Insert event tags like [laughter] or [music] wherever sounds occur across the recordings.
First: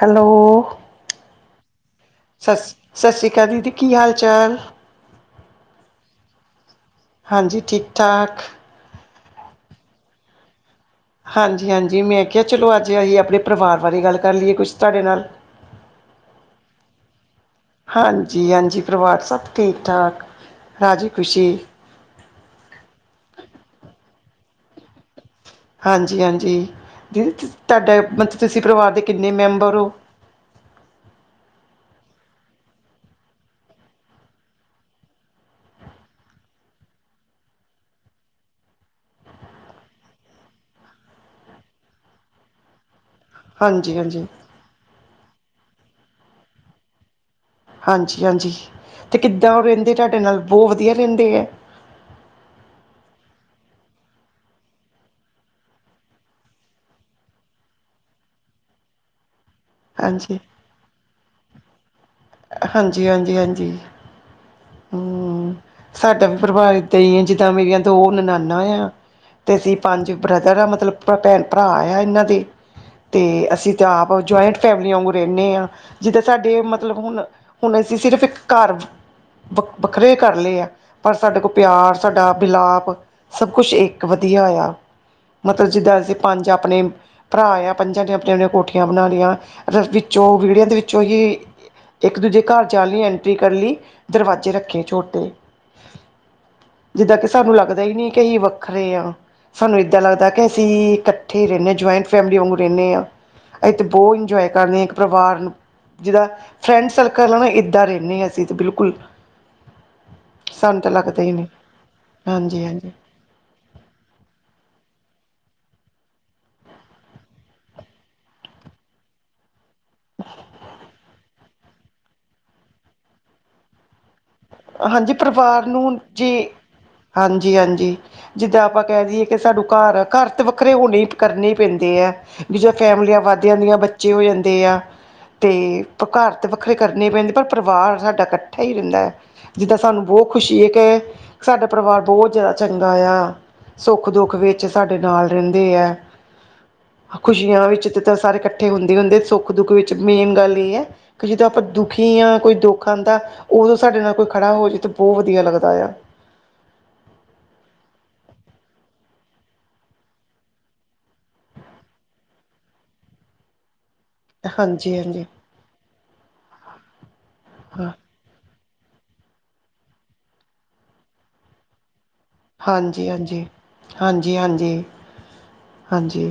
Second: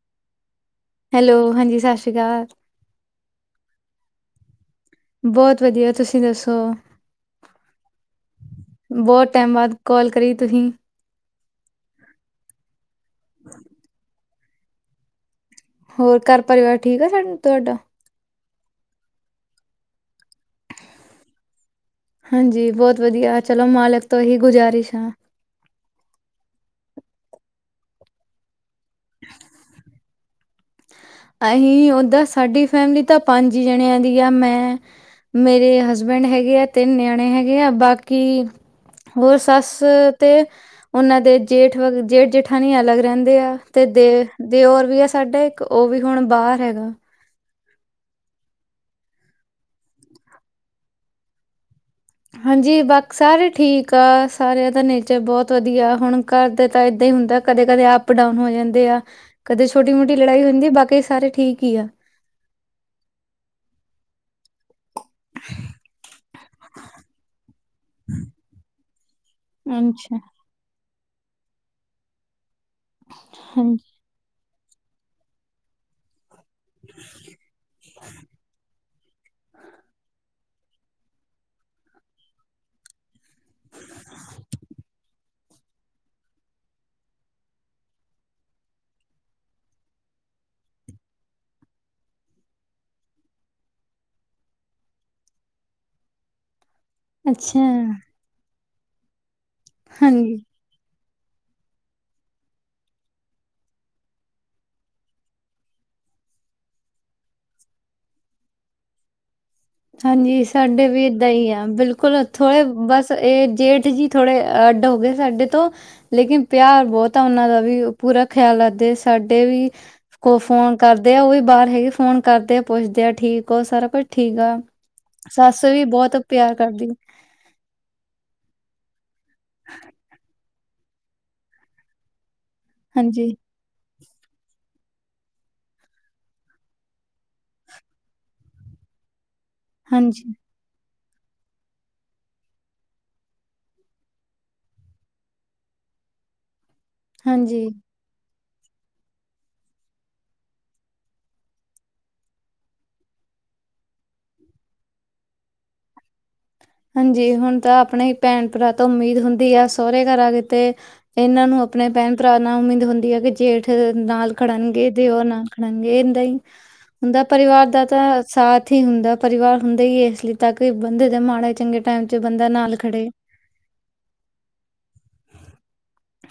Hello hello ਹਾਂਜੀ ਸਾਸਰੀ- ਸ ਸਾਸਰੀ ਕਾਲ ਦੀਦੀ ਕੀ ਹਾਲ ਚਾਲ। ਬੋਤ ਵਧੀਆ ਤੁਸੀਂ ਦੱਸੋ। ਹਾਂਜੀ ਠੀਕ ਠਾਕ। ਬੋਤ ਟੈਮ ਬਾਦ ਕੋਲ ਕਰੀ ਤੁਹੀਂ। ਹਾਂਜੀ ਹਾਂਜੀ ਮੈਂ ਕਿਆ ਚਲੋ ਅੱਜ ਅਹੀ ਆਪਣੇ ਪਰਵਾਰ ਬਾਰੇ ਗੱਲ ਕਰ ਲਈਏ ਕੁਛ ਤਾਡੇ ਨਾਲ। ਹੋਰ ਘਰ ਪਰਵਾਰ ਠੀਕ ਆ ਸਾਡ ਤੁਆਡਾ। ਹਾਂਜੀ ਹਾਂਜੀ ਪਰਵਾਰ ਸਭ ਠੀਕ ਠਾਕ- ਰਾਜੀ ਖੁਸ਼ੀ। ਹਾਂਜੀ ਬੋਤ ਵਧੀਆ ਚਲੋ ਮਾਲਕ ਤੋਂ ਏਹੀ ਗੁਜ਼ਾਰਿਸ਼ ਆ। ਹਾਂਜੀ ਹਾਂਜੀ ਦੀ ਤੁਹਾਡਾ ਮਤਲਬ ਤੁਸੀਂ ਪਰਿਵਾਰ ਦੇ ਕਿੰਨੇ ਮੈਂਬਰ ਓ? ਅਸੀਂ ਓਦਾਂ ਸਾਡੀ ਫੈਮਿਲੀ ਤਾਂ ਪੰਜ ਜਣਿਆਂ ਦੀ ਆ ਮੈਂ ਮੇਰੇ ਹਸਬੈਂਡ ਹੈਗੇ ਆ ਤਿੰਨ ਨਿਆਣੇ ਹੈਗੇ ਆ ਬਾਕੀ ਹੋਰ ਸੱਸ ਤੇ ਉਹਨਾਂ ਦੇ ਜੇਠ ਵ ਜੇਠ- ਜੇਠਾਂ ਨੀ ਅਲੱਗ ਰਹਿੰਦੇ ਆ। ਤੇ ਹਾਂਜੀ ਦੇ ਹਾਂਜੀ ਦਿਓਰ, ਦਿਓਰ ਵੀ ਆ ਸਾਡਾ ਇੱਕ ਉਹ ਵੀ ਹੁਣ ਬਾਹਰ ਹੈਗਾ। ਹਾਂਜੀ ਹਾਂਜੀ ਤੇ ਕਿੱਦਾਂ ਉਹ ਰਹਿੰਦੇ ਤੁਹਾਡੇ ਨਾਲ ਬੋ ਵਧੀਆ ਰਹਿੰਦੇ ਐ? ਹਾਂਜੀ ਬਾਕ ਸਾਰੇ ਠੀਕ ਆ ਸਾਰਿਆਂ ਦਾ ਨੇਚਰ ਬੋਤ ਵਧੀਆ ਹੁਣ ਘਰ ਦੇ ਤਾਂ ਈਦਾਂ ਹੀ ਹੁੰਦਾ ਕਦੇ- ਕਦੇ ਅਪ-ਡਾਊਨ ਹੋ ਜਾਂਦੇ ਆ। ਕਦੇ ਛੋਟ- ਮੋਟੀ ਹਾਂਜੀ ਲੜਾਈ ਹੁੰਦੀ, ਬਾਕੀ ਸਾਰੇ ਠੀਕ ਈ ਆ। ਹਾਂਜੀ ਹਾਂਜੀ ਹਾਂਜੀ। ਹੂੰ ਸਾਡਾ ਵੀ ਪਰਿਵਾਰ ਈਦਾਂ ਈ ਐ, ਜਿੱਦਾਂ ਮੇਰੀਆਂ ਦੋ ਨਨਾਨਾ ਆ, ਤੇ ਅਸੀਂ ਪੰਜ ਅੱਛਾ, ਬ ਜਿਹੜਾ ਮਤਲਬ ਭੈ-ਭੈਣ- ਭਰਾ ਆ ਇਹਨਾਂ ਦੇਤੇ ਅਸੀਂ ਤੇ ਹਾਂਜੀ। ਆਪ ਜਇੰਟ ਫੈਮਲੀ ਵਗੂ ਰਹਿੰਨੇ ਆ। ਜਿੱਦਾਂ ਸਾਡੇ ਮਤਲਬ ਹੁਣ-ਹੁਣ ਅਸੀਂ ਸਿਰਫ਼ ਇੱਕ ਘਰ ਵ-ਵੱਖ-ਵੱਖਰੇ ਕਰ ਲੈ ਆ। ਪਰ ਸਾਡੇ ਕੋਲ ਪਿਆਰ, ਸਾਡਾ ਮਿਲਾਪ ਸਭ ਕੁਛ ਇੱਕ ਵਧੀਆ ਆ। ਮਤਲਬ ਜਿੱਦਾਂ ਅਸੀਂ ਪੰਜ ਆਪਣੇ ਭਰਾ ਆ ਪੰਜਾਂ ਦੀ ਆਪਣੀਆਂ-ਆਪਣੀਆਂ ਕੋਠੀਆਂ ਬਣਾ ਲਈਆਂ ਰ-ਵਿੱਚੋਂ ਵਿਹੜੀਆਂ ਦੇ ਵਿੱਚੋਂ ਹੀ ਇੱਕ ਦੂਜੇ ਘਰ ਜਾਣ ਲਈ ਐਂਟਰੀ ਕਰ ਲਈ ਦਰਵਾਜ਼ੇ ਰੱਖੇ ਛੋਟੇ। ਜਿੱਦਾਂ ਕਿ ਸਾਨੂੰ ਅੱਛਾ, ਲੱਗਦਾ ਈ ਨੀ ਕਿ ਅਸੀਂ ਵੱਖਰੇ ਆ, ਸਾਨੂੰ ਏਦਾਂ ਲੱਗਦਾ ਹਾਂਜੀ। ਕਿ ਅਸੀਂ ਇਕੱਠੇ ਰਹਿੰਨੇ, ਜੁਆਇੰਟ ਫੈਮਿਲੀ ਵਾਂਗੂ ਰਹਿੰਨੇ ਆ। ਅਸੀਤੇ ਬੋਤ ਇੰਜੋਏ ਕਰਨੇ ਆ ਇੱਕ ਪਰਿਵਾਰ ਨੂੰ ਜਿਦਾ ਫਰੈਂਡ ਸਰਕਲ ਆ ਨਾ ਇੱਦਾਂ ਰਹਿੰਨੇ ਆ ਅਸੀਂ ਤੇ ਬਿਲਕੁਲ। ਹਾਂਜੀ ਸਾਨੂੰ ਸਾਡੇ ਤਾਂ ਵੀ ਲੱਗਦਾ ਏਦਾਂ ਹੀ ਨਹੀਂ ਈ ਆ ਬਿਲਕੁਲ ਥੋੜੇ ਹਾਂਜੀ ਹਾਂਜੀ ਬਸ ਇਹ ਜੇਠ ਜੀ ਥੋੜੇ ਅੱਡ ਹੋ ਗਏ ਸਾਡੇ ਤੋਂ ਲੇਕਿਨ ਪਿਆਰ ਬੋਤ ਆ ਉਹਨਾਂ ਦਾ ਵੀ ਪੂਰਾ ਖਿਆਲ ਰੱਖਦੇ ਸਾਡੇ ਵੀ ਕੋ ਫੋਨ ਕਰਦੇ ਆ ਉਹ ਵੀ ਬਾਹਰ ਹੈਗੇ ਫੋਨ ਕਰਦੇ ਆ ਪੁੱਛਦੇ ਆ ਠੀਕ ਓ, ਸਾਰਾ ਕੁਛ ਠੀਕ ਆ। ਹਾਂਜੀ ਸੱਸ ਪਰਿਵਾਰ ਵੀ ਨੂੰ ਬੋਤ ਜੀ ਪਿਆਰ ਕਰਦੀ ਐ। ਹਾਂਜੀ ਹਾਂਜੀ ਜਿੱਦਾਂ ਆਪਾਂ ਕਹਿ ਦੇਈਏ ਕਿ ਸਡੂੰ ਘਰ-ਘਰ ਵ ਵੱਖਰੇ ਹੋਣੇ ਕਰਨੇ ਈ ਪੈਂਦੇ ਐ, ਵੀ ਜਾਂ ਫੈਮਲੀਆਂ ਹਾਂਜੀ। ਵੱਧ ਦੀਆ ਨੀ ਆ ਬੱਚੇ ਹੋਏ ਹੁੰਦੇ ਆ। ਤੇ ਘਰ ਤਾਂ ਵੱਖਰੇ ਕਰਨੇ ਪੈਂਦੇ ਪਰ ਪਰਿਵਾਰ ਸਾਡਾ ਇਕੱਠਾ ਹੀ ਰਹਿੰਦਾ ਐ। ਜਿੱਦਾਂ ਸਾਨੂੰ ਬਹੁਤ ਹਾਂਜੀ, ਖੁਸ਼ੀ ਹੋਈ ਕੇ, ਸਾਡਾ ਪਰਿਵਾਰ ਬਹੁਤ ਜ਼ਿਆਦਾ ਚੰਗਾ ਆ। ਸੁੱਖ-ਦੁੱਖ ਵਿੱਚ ਸਾਡੇ ਨਾਲ ਰਹਿੰਦੇ ਐ, ਹਾਂਜੀ। ਖ਼ੁਸ਼ੀਆਂ ਵਿੱਚ ਤਾਂ ਸਾਰੇ ਇਕੱਠੇ ਹੁੰਦੇ-ਹੁੰਦੇ ਸੁੱਖ-ਦੁੱਖ ਵਿੱਚ ਮੇਨ ਗੱਲ ਏਹ ਐ ਕਿ ਜਦੋਂ ਆਪਾਂ ਦੁਖੀ ਹਾਂ ਕੋਈ ਦੁੱਖ ਆਦਾਂ ਉਦੋਂ ਸਾਡੇ ਨਾਲ ਕੋਈ ਖੜਾ ਹੋ, ਏ ਤੇ ਬੋਤ ਵਧੀਆ ਲੱਗਦਾ ਆ। ਹਾਂਜੀ ਹੁਣ ਤਾਂ ਆਪਣੇ ਹੀ ਭੈਣ- ਭਰਾ ਤੋਂ ਉਮੀਦ ਹੁੰਦੀ ਆ ਸਹੁਰੇ ਘਰਾਂ ਆਗੇ ਤੇ ਇਹਨਾਂ ਨੂੰ ਆਪਣੇ ਭੈਣ-ਭਰਾ ਨਾਲ ਉਮੀਦ ਹੁੰਦੀ ਆ ਕਿ ਜੇਠ ਨਾਲ ਖੜਨਗੇ ਹਾਂਜੀ ਦਿਓ ਹਾਂਜੀ ਨਾ ਖੜਨਗੇ ਇਦਾ ਹੀ, ਹੁੰਦਾ ਪਰਿਵਾਰ ਦਾ ਹਾਂ ਤਾਂ ਸਾਥ ਇੱਥੇ ਹੀ ਹੁੰਦਾ ਪਰਿਵਾਰ ਹੁੰਦਾ ਹੀ ਇਸ ਲਈ ਤਾਂ ਕਿ ਬੰਦੇ ਦੇ ਮਾੜੇ ਚੰਗੇ ਟਾਈਮ ਚ ਬੰਦਾ ਨਾਲ ਹਾਂਜੀ ਖੜੇ, ਹਾਂਜੀ, ਹਾਂਜੀ ਹਾਂਜੀ, ਹਾਂਜੀ।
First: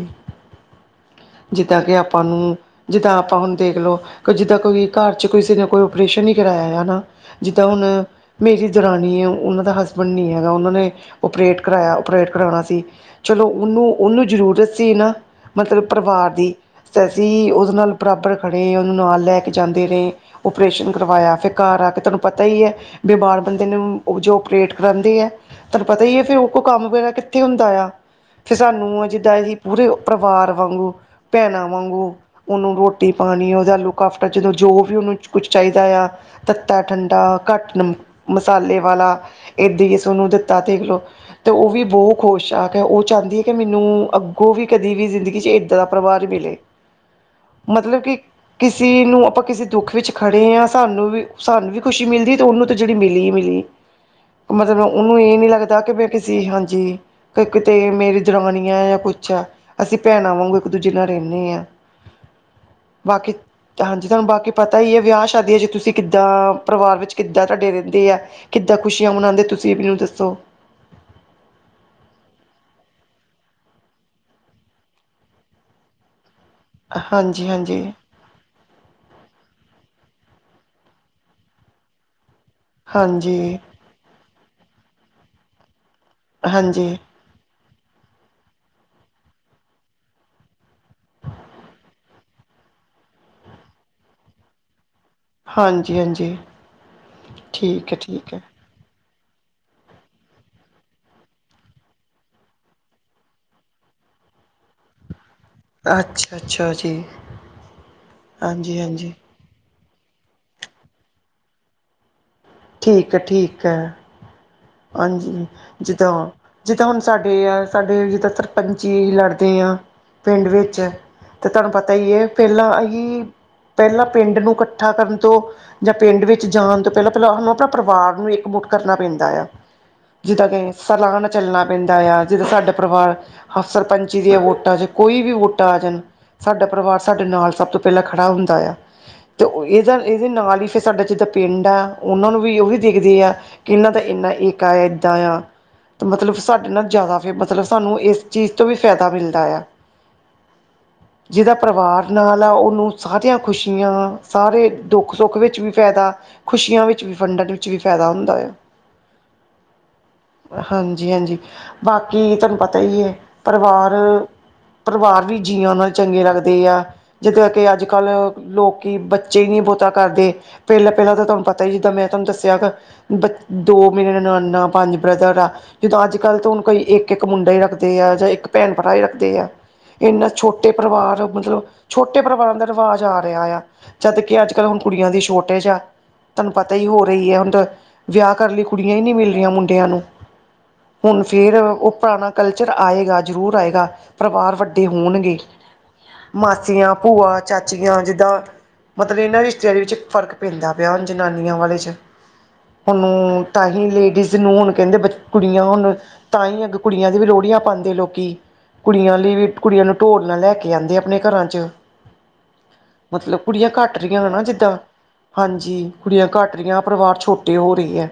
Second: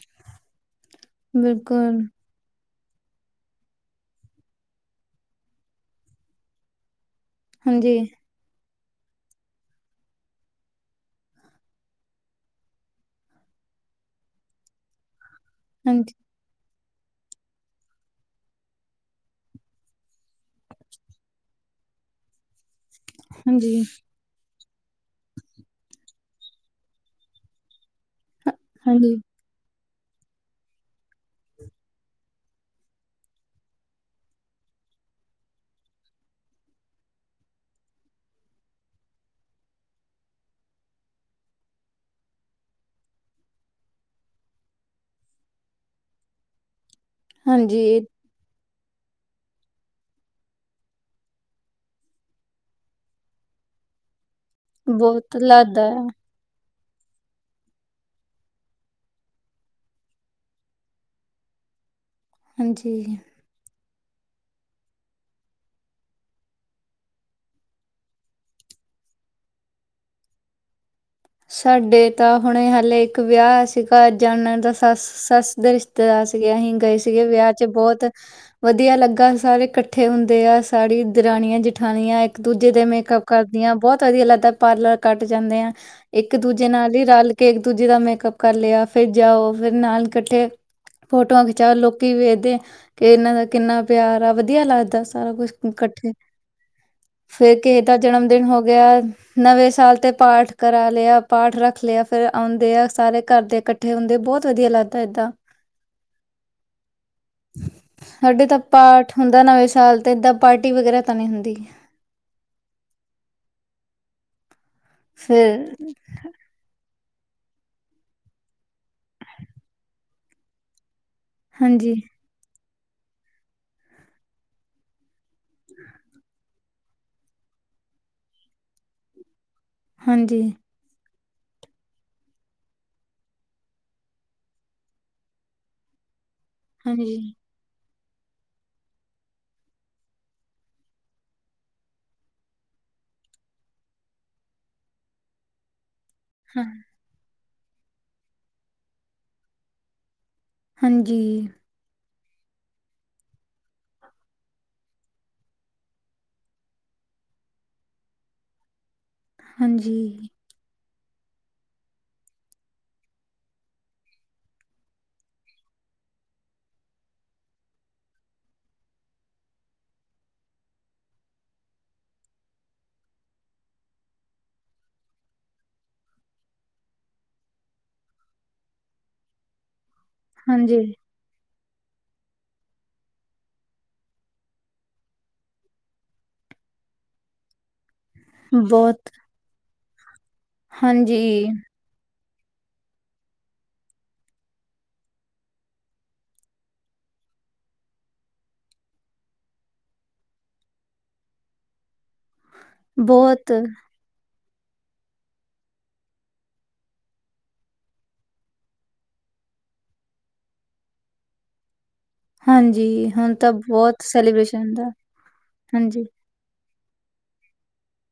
ਜਿੱਦਾਂ ਕਿ ਬਿਲਕੁਲ, ਆਪਾਂ ਨੂੰ ਜਿੱਦਾਂ ਆਪਾਂ ਹੁਣ ਦੇਖ ਲਓ, ਕੋਈ ਜਿੱਦਾਂ ਕੋਈ ਘਰ 'ਚ ਕਿਸੇ ਨੇ ਕੋਈ ਓਪ-ਓਪਰੇਸ਼ਨ ਈ ਕਰਵਾਇਆ ਹੈ ਨਾ ਜਿੱਦਾਂ ਹੁਣ ਹਾਂਜੀ, ਮੇਰੀ ਦਰਾਨੀ ਏ, ਉਨਾਂ ਦਾ ਹਸਬੈਂਡ ਨੀ ਹੈਗਾ, ਉਨਾਂ ਨੇ ਔਪਰੇਟ ਕਰਾਏਆ, ਔਪਰੇਟ ਕਰਾਣਾ ਸੀ ਚਲੋ, ਉਨੂੰ-ਉਨੂੰ ਜਰੂਰਤ ਸੀ ਨਾ, ਮਤਲਬ ਹਾਂਜੀ, ਪਰਿਵਾਰ ਦੀ। ਤੇ ਅਸੀ ਉਦੇ ਨਾਲ ਬਰਾਬਰ ਖੜੇ ਆਂ, ਉਨੂੰ ਨਾਲ ਲੈ ਕੇ ਜਾਂਦੇ ਰੇ ਔਪਰੇਸ਼ਨ ਕਰਵਾਏਆ, ਫੇਰ ਘਾਰ ਆ ਕੇ ਤੂਆਨੂੰ ਪਤਾ ਈ ਐ ਬਿਮਾਰ ਬੰਦੇ ਹਾਂਜੀ, ਨੂੰ, ਓ ਜੋ ਔਪਰੇਟ ਕਰਾਂਦੇ ਐ ਤਾਨੂੰ ਪਤਾ ਈ ਏ, ਫੇਰ ਓ ਕੋ ਕਾੰਮ ਵਗੈਰਾ ਕਿੱਥੇ ਹੁੰਦਾ ਆ, ਫਿਰ ਸਾਨੂੰ ਹਾਂਜੀ, ਜਿੱਦਾਂ ਐਦੀ ਪੂਰੇ ਪਰਵਾਰ ਵਾਂਗੂ, ਭੈਣਾਂ ਵਾਂਗੂ ਓਨੂੰ ਰੋਟੀ-ਪਾਨੀ, ਓਦਾ ਲੁੱਕ ਆਫਟਰ ਜਦੋਂ ਜੋ ਵੀ ਓਨੂੰ ਕੁੱਛ ਚਾਈਦਾ ਆ ਤੱਤਾ ਠੰਡਾ, ਘਾੱਟ ਨਮ ਮਸਾਲੇ ਵਾਲਾ, ਏਦਾਂ ਅਸੀ ਓਨੂੰ ਦਿੱਤਾ ਦੇਖਲੋ। ਤੇ ਓ ਵੀ ਬੋ ਖੁਸ਼ ਆ, ਕੇ ਓ ਚ੍ਹਾਂਦੀ ਏ ਕਿ ਮੈਨੂੰ ਅੱਗੋਂ ਵੀ ਕਦੀ ਵੀ ਜ਼ਿੰਦਗੀ ਚ ਏਦਾਂ ਦਾ ਪਰਿਵਾਰ ਮਿਲੇ, ਹਾਂਜੀ, ਮਤਲਬ ਇਹ ਕਿ ਕਿਸੀ ਨੂੰ ਆਪਾਂ ਕਿਸੀ ਦੁੱਖ ਵਿੱਚ ਖੜੇ ਆਂ, ਸਾਨੂੰ ਵੀ, ਸਾਨੂੰ ਵੀ ਖੁਸ਼ੀ ਮਿਲਦੀ, ਤੇ ਓਨੂੰ ਤੇ ਜੇੜੀ ਮਿਲੀ ਈ ਮਿਲੀ। ਮਤਲਬ ਓਨੂੰ ਏ ਬਹੁਤ ਨੀ ਲੱਗਦਾ ਕਿ ਆ, ਮੈਂ ਕਿਸੇ- ਸੀ ਹਾਂਜੀ, ਕ ਕਿਤੇ ਮੇਰੀ ਦਰਾਨੀ ਐ ਯਾ ਕੁੱਛ ਐ। ਭੈਨਾਂ ਵਾਂਗੂ ਇੱਕ ਦੂਜੇ ਨਾਲ ਰੈਨੇ ਆਂ, ਹਾਂਜੀ। ਬਾਕੀ ਹਾਂਜੀ, ਤੂਆਨੂੰ ਬਾਕੀ ਪਤਾ ਈ ਐ, ਵਿਆ ਸ਼ਾਦੀਆਂ ਚ ਤੂਸੀ ਕਿੱਦਾਂ, ਪਰਿਵਾਰ ਵਿੱਚ ਕਿੱਦਾਂ ਤੂਆਡੇ ਰੈਂਦੇ ਆ। ਕਿੱਦਾਂ ਖੁਸ਼ੀਆਂ ਮਨਾਂਦੇ, ਤੂਸੀ ਅਪਨੀ ਓ ਦੱਸੋ? ਸਾਡੇ ਤਾਂ ਹੁਣੇ ਹਾਲੇ ਇੱਕ ਵੇਆ ਸੀਗਾ, ਜਾਨਨ ਦਾ ਸਾੱਸ ਸਾੱਸ ਦੇ ਰਿਸ਼ਤੇਦਾਰ ਸੀਗੇ, ਅਹੀਂ ਗਏ ਸੀਗੇ ਹਾਂਜੀ ਵੇਆ ਚ ਹਾਂਜੀ ਬੋਤ ਵਦੀਆ ਲੱਗਾ, ਸਾਰੇ ਕੱਠੇ ਹੁੰਦੇ ਆ, ਸਾਰੀ ਦਰਾਨੀਆਂ, ਜਠਾਨੀਆਂ ਇੱਕ ਦੂਜੇ ਦੇ ਮੇਕਅੱਪ ਹਾਂਜੀ ਕਰਦੀਆਂ, ਬੋਤ ਵਦੀਆ ਲੱਗਦਾ, ਪਾਰਲਰ ਘਾੱਟ ਜਾਂਨੇ ਆਂ। ਇੱਕ ਦੂਜੇ ਹਾਂਜੀ ਨਾਲ ਈ ਰਾੱਲ ਕੇ, ਇੱਕ ਦੂਜੇ ਦਾ ਮੇਕਅਪ ਕਾਰ ਲੇਆ, ਫੇਰ ਜਾਓ ਫਿਰ ਨਾਲ ਕੱਠੇ ਫੋਟੋਆਂ ਖਿਚਾਓ ਲੋਕੀ ਵੇਖਦੇ ਆਂ, ਕਿ ਏਨਾਂ ਦਾ ਕਿੰਨਾ ਪੇਆਰ ਆ, ਵਦੀਆ ਲਾੱਗਦੈ ਸਾਰਾ ਕੁੱਛ ਹਾਂਜੀ ਕੱਠੇ, ਹਾਂਜੀ ਫੇਰ ਕਿਸੇ ਠੀਕ ਦਾ ਹੈ ਜਨਮ ਠੀਕ ਹੈ ਦਿਨ ਹੋ ਗੇਆ, ਨਵੇਂ ਸਾਲ ਤੇ ਪਾਠ ਕਰਾ ਲੇਆ, ਪਾਠ ਰਾੱਖ ਲੇਆ ਫੇਰ ਆਂਉਦੇ ਆ ਸਾਰੇ ਘਾਰ ਦੇ ਕੱਠੇ ਹੁੰਦੇ, ਬੋਤ ਵਦੀਆ ਲਾੱਗਦੈ ਇਦਾਂ। ਅੱਛਾ-ਅੱਛਾ ਜੀ, ਸਾਡੇ ਤਾਂ ਪਾਠ ਹਾਂਜੀ-ਹਾਂਜੀ। ਹੁੰਦਾ ਨਵੇਂ ਸਾਲ ਤੇ ਏਦਾਂ ਪਾਰਟੀ ਵਗੈਰਾ ਤਾਂ ਨੀ ਹੁੰਦੀ। ਠੀਕ ਐ, ਠੀਕ ਐ ਹਾਂਜੀ, ਫਿਰ ਜਿੱਦਾਂ ਜਿੱਦਾਂ ਹੁਨ ਸਾਡੇ ਆ, ਸਾਡੇ ਜਿੱਦਾਂ ਸਰਪੰਚੀ ਲੜਦੇ ਆਂ, ਪਿੰਡ ਵਿੱਚ ਤੇ ਤੂਆਨੂੰ ਪਤਾ ਹਾਂਜੀ ਈ ਏ, ਪੈਲਾਂ ਅਹਿ ਪੈਲਾਂ ਪਿੰਡ ਨੂੰ ਕੱ ਕੱਠਾ ਕਰਨ ਤੋਂ ਜਾਂ ਪਿੰਡ ਵਿੱਚ ਜਾਨ ਤੋਂ ਪੈਲਾਂ-ਪੈਲਾਂ ਹਾਨੁ ਆਪਨਾ ਪਰਿਵਾਰ ਨੂੰ ਇੱਕ ਮੁੁੱਠ ਕਰਨਾ ਪੈਂਦਾ ਆ। ਹਾਂਜੀ ਜਿੱਦਾਂ ਕਿ ਸਲਾਅ ਨਾਲ ਚੱਲਨਾ ਪੈਂਦਾ ਆ, ਜਿੱਦਾਂ ਸਾਡਾ ਪਰਿਵਾਰ ਹਾ ਸਰਪੰਚੀ ਦੀਆਂ ਵੋਟਾਂ ਚ, ਕੋਈ ਵੀ ਵੋਟਾਂ ਆ ਜਾਨ, ਸਾਡਾ ਪਰਿਵਾਰ ਹਾਂਜੀ ਸਾਡੇ ਨਾਲ ਸਬ ਤੋਂ ਪ੍ਹੈਲਾਂ ਖੜਾ ਹੁੰਦਾ ਯਾ। ਤੇ ਓ ਏਜਾ, ਏਦੇ ਨਾਲ ਈ ਫਿਰ ਸਾਡਾ ਜਿੱਦਾਂ ਪਿੰਡ ਆ, ਓਨਾਂ ਨੂੰ ਵੀ ਓਵੀ ਦੇਖਦੇ ਆ ਕਿ ਇੱਨਾਂ ਦਾ ਇੰਨਾ ਏਕਾਂ, ਏਦਾਂ ਆ, ਤੇ ਮਤਲਬ ਹਾਂ ਸਾਡੇ ਨਾ ਜਾਦਾ ਜੇ ਮਤਲਬ ਸਾਨੂੰ ਏਸ ਚੀਜ ਤੋਂ ਵੀ ਫੈਦਾ ਮਿਲਦਾ ਯਾ। ਹਾਂਜੀ। ਪਰਿਵਾਰ ਨਾਲ ਆ, ਓਨੂੰ ਸਾਰੀਆਂ ਖੁਸ਼ੀਆਂ, ਸਾਰੇ ਦੁੱਖ-ਸੁੱਖ ਵਿੱਚ ਵੀ ਫੈਦਾ ਖੁਸ਼ੀਆਂ ਵਿੱਚ ਵੀ ਫੰਡਨ ਵਿੱਚ ਵੀ ਫੈਦਾ ਹੁੰਦਾ ਯਾ। ਹਾਂਜੀ। ਹਾਂਜੀ-ਹਾਂਜੀ, ਬਾਕੀ ਤੂਆਨ ਪਤਾ ਈ ਏ ਪਰਿਵਾਰ ਪਰਿਵਾਰ ਵੀ ਜੀਆਂ ਨਾਲ ਚੰਗੇ ਲੱਗਦੇ ਆ। ਜਿੱਦਾਂ ਕਿ ਆੱਜ-ਕਾੱਲ, ਲੋਕੀ ਬੱਚੇ ਈ ਨੀ ਬੋਤਾ ਕਾਰਦੇ ਪਹਿਲਾਂ-ਪਹਿਲਾਂ ਤਾਂ ਤੁਹਾਨੂੰ ਪਤਾ ਹੀ, ਜਿੱਦਾਂ ਮੈਂ ਤੁਹਾਨੂੰ ਦੱਸਿਆ ਬ ਦੋ ਮੇਰੀ ਨਨਾਣਾ, ਪੰਜ ਬ੍ਰਦਰ ਆ। ਜਿਦਾਂ ਅੱਜ-ਕੱਲ ਤਾਂ ਹੁਣ ਕੋਈ ਇੱਕ-ਇੱਕ ਮੁੰਡਾ ਹੀ ਰੱਖਦੇ ਆ, ਜਾਂ ਇੱਕ ਭੈਣ-ਭਰਾ ਹੀ ਰੱਖਦੇ ਆ। ਇੰਨਾ ਛੋਟੇ ਹਾਂਜੀ ਪਰਿਵਾਰ ਆ ਮਤਲਬ- ਛੋਟੇ ਪਰਿਵਾਰ ਦਾ ਰਿਵਾਜ਼ ਆ ਰਿਹਾ ਆ, ਜਦ ਕਿ ਅੱਜ-ਕੱਲ ਹੁਣ ਕੁੜੀਆਂ ਦੀ ਸ਼ੌਰਤੇਜ ਆ। ਤੁਹਾਨੂੰ ਪਤਾ ਹੀ ਹੋ ਰਹੀ ਐ [unintelligible] ਵਿਆਹ ਕਰਨ ਲਈ ਕੁੜੀਆਂ ਹੀ ਬਹੁਤ ਨਹੀ ਮਿਲ ਰਹੀਆਂ ਮੁੰਡਿਆਂ ਨੂੰ ਹਾਂਜੀ ਹੁਣ ਫੇਰ ਉਹ ਪੁਰਾਣਾ ਕਲਚਰ ਆਏਗਾ, ਜ਼ਰੂਰ ਆਏਗਾ, ਪਰਿਵਾਰ ਵੱਡੇ ਹੋਣਗੇ। ਮਾਸੀਆਂ, ਭੂਆ, ਚਾਚੀਆਂ ਜਿਦਾਂ ਮਤਲਬ ਇਹਨਾਂ ਰਿਸ਼ਤੇਦਾਰੀ ਵਿੱਚ ਫ਼ਰਕ ਪੈਂਦਾ ਪਿਆ, ਹੁਣ ਜਨਾਨੀਆਂ ਵਾਲੇ ਚ ਉਹਨੂੰ ਬਹੁਤ ਲੇਡੀਜ਼ ਨੂੰ ਹੁਣ ਕਹਿੰਦੇ, ਬਚ ਕੁੜੀਆਂ ਹੋਣ, ਤਾਂ ਹੀ ਅੱਗੇ ਕੁੜੀਆਂ ਦੀ ਵੀ ਲੋਹੜੀਆਂ ਪਾਦੇ ਲੋਕੀ। ਕੁੜੀਆਂ ਲਈ ਵੀ, ਕੁੜੀਆਂ ਨੂੰ ਢੋਲ ਨਾਲ ਲੈ ਕੇ ਆਂਦੇ ਆਪਣੇ ਘਰਾਂ 'ਚ। ਹਾਂਜੀ ਹੁਣ ਮਤਲਬ ਤਾਂ ਕੁੜੀਆਂ ਘੱਟ ਬਹੁਤ ਰਹੀਆਂ ਆ ਨਾ, ਸੈਲੀਬ੍ਰੇਸ਼ਨ ਜਿੱਦਾਂ ਦਾ ਹਾਂਜੀ, ਕੁੜੀਆਂ ਘੱਟ ਰਹੀਆਂ, ਪਰਿਵਾਰ ਛੋਟੇ ਹੋ ਰਹੀ ਐ,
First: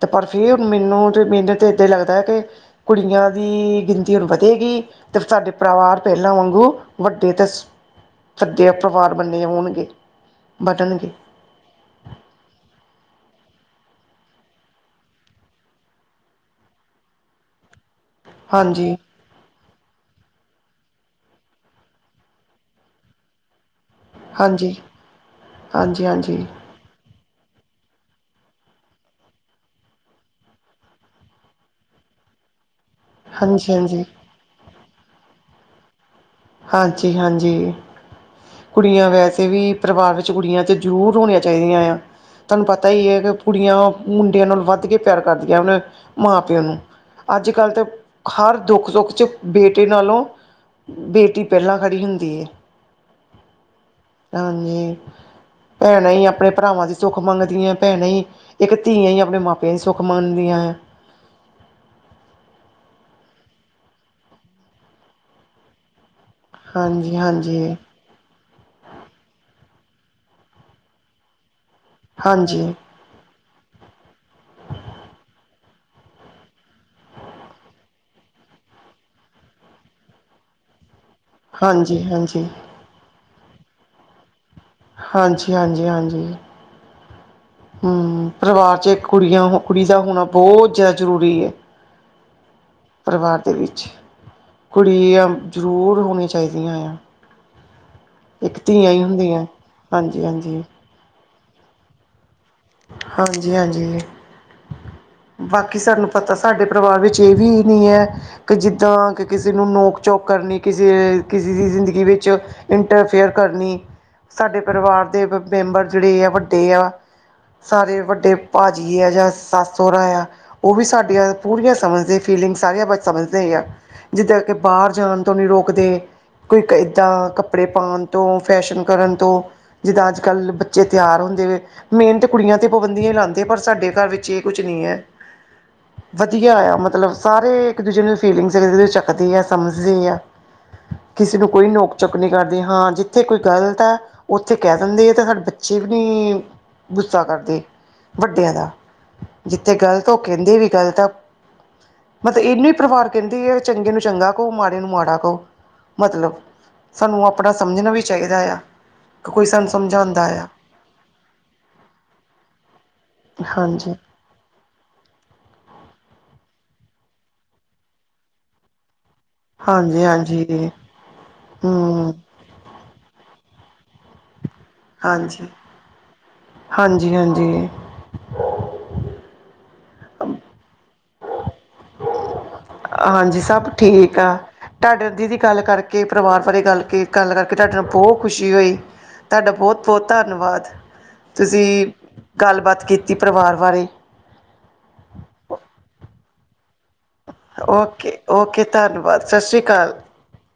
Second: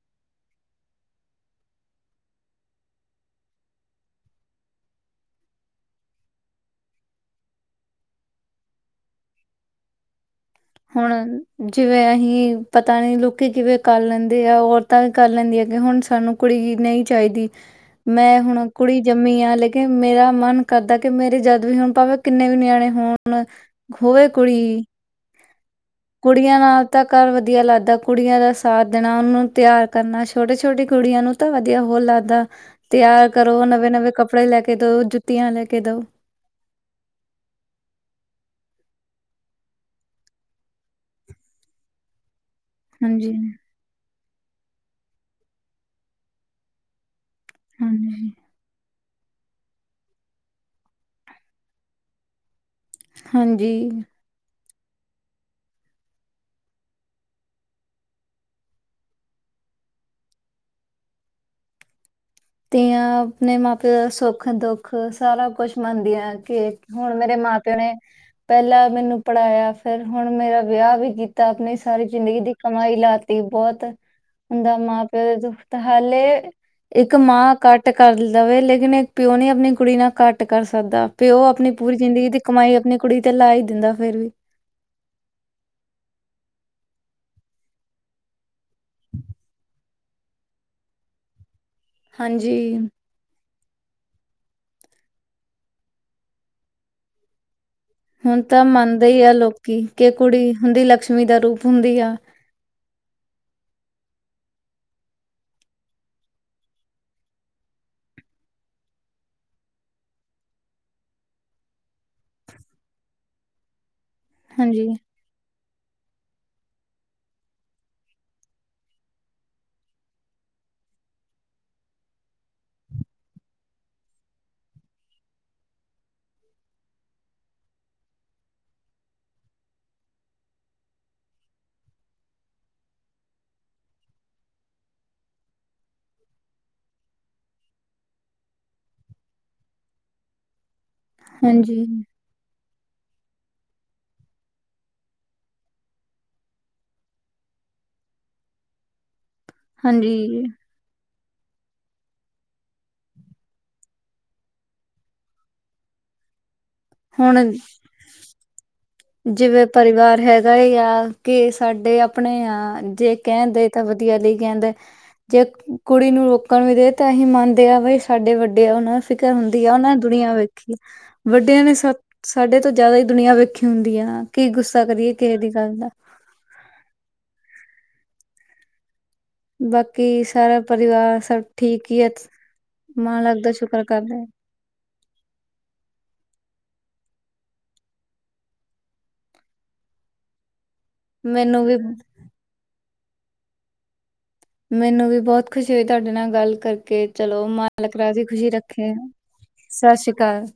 ਤੇ ਪਰ ਫੇਰ ਮੈਨੂੰ ਤੇ, ਮੈਨੂੰ ਤੇ ਏਦਾਂ ਈ ਲੱਗਦਾ ਹੈ ਕਿ ਕੁੜੀਆਂ ਦੀ ਗਿਣਤੀ ਹੁਣ ਵਧੇ ਗੀ। ਤੇ ਸਾਡੇ ਪਰਿਵਾਰ ਪਹਿਲਾਂ ਵਾਂਗੂ ਵੱਡੇ ਤੇ [unintelligible] [unintelligible] ਵਾਰ ਬੰਨੇ ਹੋਣਗੇ। ਬਣਨਗੇ ਹੁਣ ਜਿਵੇਂ ਅਹੀ ਪਤਾ ਨੀ ਲੋਕੀ ਕਿਵੇਂ ਕਰ ਲੈਂਦੇ ਆ, ਔਰਤਾਂ ਵੀ ਕਰ ਲੈਂਦੀਆਂ, ਕਿ ਹੁਣ ਸਾਨੂੰ ਕੁੜੀ ਹੀ ਨਹੀਂ ਚਾਹੀਦੀ। ਮੈਂ ਹੁਣ ਹਾਂਜੀ ਕੁੜੀ ਜੰ ਕੁੜੀਆਂ, ਲੇਕਿਨ ਮੇਰਾ ਮਨ ਕਰਦਾ ਕਿ ਮੇਰੇ ਜਦ ਵੀ ਹੁਣ ਭਾਵੇਂ ਕਿੰਨੇ ਵੀ ਨਿਆਣੇ ਹੋਣ ਹੋਏ ਕੁੜੀ ਹਾਂਜੀ ਹਾਂਜੀ ਈ। ਹਾਂਜੀ ਹਾਂਜੀ ਕੁੜੀਆਂ ਨਾਲ ਤਾਂ ਘਰ ਵਧੀਆ ਲੱਗਦਾ, ਕੁੜੀਆਂ ਦਾ ਸਾਥ ਦੇਣਾ, ਉਹਨਾਂ ਨੂੰ ਤਿਆਰ ਕਰਨਾ, ਛੋਟੇ- ਛੋਟੀੇ ਕੁੜੀਆਂ ਨੂੰ ਤਾਂ ਵਧੀਆ ਬਹੁਤ ਲੱਗਦਾ, ਤਿਆਰ ਕਰੋ, ਹਾਂਜੀ ਨਵੇਂ-ਨਵੇਂ ਕੱਪੜੇ ਲੈ ਕੇ ਦਓ, ਜੁੱਤੀਆਂ ਲੈ ਕੇ ਦਓ। ਹਾਂਜੀ ਹਾਂਜੀ। ਕੁੜੀਆਂ ਵੈਸੇ ਵੀ ਪਰਿਵਾਰ ਵਿੱਚ ਕੁੜੀਆਂ ਤੇ ਜ਼ਰੂਰ ਹੋਣੀਆਂ ਚਾਹੀਦੀਆਂ ਏ ਆ। ਤੁਹਾਨੂੰ ਪਤਾ ਹੀ ਏ ਵੀ ਹਾਂਜੀ ਕੁੜੀਆਂ ਮੁੰਡਿਆਂ ਨਾਲ ਵੱਧ ਕੇ ਪਿਆਰ ਕਰਦੀਆਂ ਆ ਅਪਣੇ ਮਾਂ-ਪਿਓ ਨੂੰ। ਅੱਜ-ਕੱਲ੍ਹ ਤਾ ਹਾਂਜੀ ਹਰ ਦੁੱਖ-ਸੁੱਖ ਚ ਬੇਟੇ ਨਾਲੋਂ ਬੇਟੀ ਪਹਿਲਾਂ ਖੜ੍ਹੀ ਹੁੰਦੀ ਏ। ਹਾਂਜੀ। ਹਾਂਜੀ, ਭੈਣਾਂ ਈ ਆਪਣੇ ਭਰਾਵਾਂ ਦੀ ਸੁੱਖ ਮੰਗਦੀਆਂ, ਭੈਣਾਂ ਈ ਇੱਕ ਧੀਆ ਹੀ ਆਪਣੇ ਮਾਪਿਆ ਦੀ ਸੁੱਖ ਮੰਨਦੀਆਂ ਐ। ਧੀਆਂ ਆਪਣੇ ਮਾਂ-ਪਿਓ ਦਾ ਸੁੱਖ-ਦੁੱਖ ਸਾਰਾ ਕੁਛ ਮੰਨਦੀਆ। ਕੇ ਹੁਣ ਹਾਂਜੀ ਮੇਰੇ ਮਾਂ-ਪਿਓ ਹਾਂਜੀ ਨੇ ਪਹਿਲਾਂ ਮੈਨੂੰ ਪੜ੍ਹਾਇਆ ਫੇਰ ਹੁਣ ਮੇਰਾ ਵਿਆਹ ਵੀ ਕੀਤ ਤਾ ਆਪਣੀ ਸਾਰੀ ਜ਼ਿੰਦਗੀ ਦੀ ਹਾਂਜੀ ਕਮਾਈ ਲਾ ਤੀ ਬਹੁਤ ਹੁੰਦਾ ਮਾਂ-ਪਿਓ ਦੁੱਖ ਤੇ ਹਾਲੇ ਇਕ ਮਾਂ ਘੱਟ ਕਰ ਦਵੇ ਲੇਕਿਨ ਇਕ ਪਿਓ ਨੀ ਆਪਣੀ ਕੁੜੀ ਨਾਲ ਘੱਟ ਕਰ ਸਕਦਾ। ਪਿਓ ਆਪਣੀ ਪੂਰੀ ਹਾਂਜੀ ਜ਼ਿੰਦਗੀ ਦੀ ਹਾਂਜੀ ਕਮਾਈ ਆਪਣੀ ਕੁੜੀ ਤੇ ਲਾ ਹੀ ਦਿੰਦਾ ਫੇਰ ਵੀ। ਹਾਂਜੀ, ਹਾਂਜੀ, ਹਾਂਜੀ। ਹੂੰ, ਪਰਿਵਾਰ ਚ ਇਕ ਕੁੜੀਆਂ ਕੁੜੀ ਦਾ ਹੋਣਾ ਬਹੁਤ ਜ਼ਿਆ ਜ਼ਰੂਰੀ ਐ। ਹਾਂਜੀ। ਪਰਿਵਾਰ ਦੇ ਵਿੱਚ ਕੁੜੀਆਂ ਜ਼ਰੂਰ ਹੋਣੀਆ ਚਾਹੀਦੀਆਂ ਆ। ਹੁਣ ਇੱਕ ਤਾਂ ਧੀਆਂ ਹੀ ਮੰਨਦੇ ਈ ਐ ਹੁੰਦੀਆਂ ਲੋਕੀ ਕਿ ਹਾਂਜੀ ਕੁੜੀ ਹਾਂਜੀ ਹੁੰਦੀ ਲਕਸ਼ਮੀ ਦਾ ਰੂਪ ਹੁੰਦੀ ਆ। ਹਾਂਜੀ ਹਾਂਜੀ। ਬਾਕੀ ਸਾਨੂੰ ਪਤਾ ਸਾਡੇ ਪਰਿਵਾਰ ਵਿੱਚ ਇਹ ਵੀ ਨੀ ਐ ਕਿ ਜਿੱਦਾਂ ਕਿ ਕਿਸੇ ਨੂੰ ਨੋਕ-ਚੋਕ ਕਰਨੀ ਕਿਸੇ ਕਿਸੇ ਦੀ ਜ਼ਿੰਦਗੀ ਵਿੱਚ ਇੰਟਰਫੇਅਰ ਕਰਨੀ ਸਾਡੇ ਹਾਂਜੀ ਪਰਿਵਾਰ ਦੇ ਮਬ ਮੈਂਬਰ ਜਿਹੜੇ ਆ ਵੱਡੇ ਆ ਸਾਰੇ ਵੱਡੇ ਭਾਜੀ ਐ ਜਾਂ ਸੱਸ ਸਹੁਰਾ ਆ ਉਹ ਵੀ ਸਾਡੀਆਂ ਪੂਰੀਆਂ ਸਮਝਦੇ ਫੀਲਿੰਗਸ ਸਾਰੀਆਂ ਬਾਈ ਸਮਝਦੇ ਆ ਜਿੱਦਾਂ ਕਿ ਬਾਹਰ ਜਾਣ ਤੋਂ ਵੀ ਰੋਕਦੇ ਕੋਈ ਇੱਦਾਂ ਕੱਪੜੇ ਪਾਣ ਤੋਂ ਫੈਸ਼ਨ ਕਰਨ ਤੋਂ ਜਿਦਾਂ ਅੱਜ-ਕੱਲ੍ਹ ਬੱਚੇ ਤਿਆਰ ਹੁੰਦੇ ਵੇਂ ਮੇਹਨਤ ਕੁੜੀਆਂ ਤੇ ਪਾਬੰਦੀਆਂ ਹੀ ਲਾਉਂਦੇ ਪਰ ਸਾਡੇ ਘਰ ਵਿੱਚ ਇਹ ਕੁਛ ਨਹੀਂ ਹੈ। ਵਧੀਆ ਆ ਮਤਲਬ ਸਾਰੇ ਇੱਕ ਦੂਜੇ ਨੂੰ ਫੀਲਿੰਗਜ਼ ਜ, ਚੱਕਦੇ ਆ ਸਮਝਦੇ ਆ। ਕਿਸੇ ਨੂੰ ਕੋਈ ਹਾਂਜੀ ਨੋਕ ਚੁੱਕ ਨਹੀਂ ਕੀ ਕਰਦੇ ਹਾਂ ਜਿੱਥੇ ਕੋਈ ਗਲਤ ਹੈ। ਉੱਥੇ ਕਹਿ ਦਿੰਦੇ ਆ ਤਾਂ ਸਾਡੇ ਬੱਚੇ ਵੀ ਗੁੱਸਾ ਕਰਦੇ ਵੱਡਿਆਂ ਦਾ ਜਿੱਥੇ ਗਲਤ ਉਹ ਹਾਂਜੀ ਕਹਿੰਦੇ ਵੀ ਗਲਤ ਆ। ਮਤਲਬ ਇਹਨੂੰ ਹੀ ਪਰਿਵਾਰ ਕਹਿੰਦੇ ਆ, ਚੰਗੇ ਨੂੰ ਚੰਗਾ ਕਹੋ, ਮਾੜੇ ਨੂੰ ਮਾੜਾ ਕੋ। ਮਤਲਬ ਸਾਨੂੰ ਹੁਣ ਆਪਣਾ ਸਮਝਣਾ ਵੀ ਚਾਹੀਦਾ ਆ। ਕਿ ਕੋਈ ਜਿਵੇਂ ਸਾਨੂੰ ਪਰਿਵਾਰ ਸਮਝਾਉਂਦਾ ਆ ਹੈਗਾ ਏ ਯਾਂ ਕਿ ਸਾਡੇ ਆਪਣੇ ਆ ਜੇ ਕਹਿੰਦੇ ਤਾਂ ਹਾਂਜੀ ਵਧੀਆ ਲਈ ਕਹਿੰਦੇ। ਜੇ ਕੁੜੀ ਨੂੰ ਰੋਕਣ ਵੀ ਦੇ, ਤਾਂ ਅਸੀਂ ਮੰਨਦੇ ਹਾਂ ਵਈ ਸਾਡੇ ਵੱਡੇ ਆ ਉਹ ਨਾ। ਫਿਕਰ ਹੁੰਦੀ ਆ, ਉਹਨਾਂ ਨੇ ਹਾਂਜੀ ਦੁਨੀਆਂ ਹਾਂਜੀ ਵੇਖੀ, ਵੱਡਿਆਂ ਨੇ ਹਮ ਸਾਡੇ ਤੋਂ ਜ਼ਿਆਦਾ ਹੀ ਦੁਨੀਆਂ ਵੇਖੀ। ਹੁੰਦੀ ਆ, ਕੀ ਗੁੱਸਾ ਕਰੀਏ ਕਿਸੇ ਹਾਂਜੀ ਦੀ ਗੱਲ ਦਾ। ਹਾਂਜੀ ਹਾਂਜੀ। ਬਾਕੀ ਸਾਰਾ ਪਰਿਵਾਰ ਸਭ ਠੀਕ ਹੀ ਹੈ। ਹਾਂਜੀ ਮਾਲਕ ਦਾ ਸਭ ਸ਼ੁਕਰ ਠੀਕ ਕਰਦੇ ਆ। ਤੁਹਾਡੇ ਦੀਦੀ ਗੱਲ ਕਰਕੇ, ਪਰਿਵਾਰ ਬਾਰੇ ਗੱਲ ਕੇ ਗੱਲ ਕਰਕੇ, ਤੁਹਾਡੇ ਨਾਲ ਬਹੁਤ ਖੁਸ਼ੀ ਹੋਈ। ਤੁਹਾਡਾ ਬਹੁਤ ਬਹੁਤ ਧੰਨਵਾਦ, ਮੈਨੂੰ ਤੁਸੀਂ ਵੀ ਗੱਲਬਾਤ ਕੀਤੀ ਪਰਿਵਾਰ ਬਾਰੇ। ਮੈਨੂੰ ਵੀ ਬਹੁਤ ਖੁਸ਼ੀ ਹੋਈ ਤੁਹਾਡੇ ਨਾਲ ਗੱਲ ਕਰਕੇ। ਚਲੋ, ਮਾਲਕ ਓਕੇ ਰਾਜੀ ਖੁਸ਼ੀ ਓਕੇ ਰੱਖੇ, ਧੰਨਵਾਦ ਸ਼੍ਰੀ ਸਤਿ ਸ੍ਰੀ ਅਕਾਲ ਜੀ।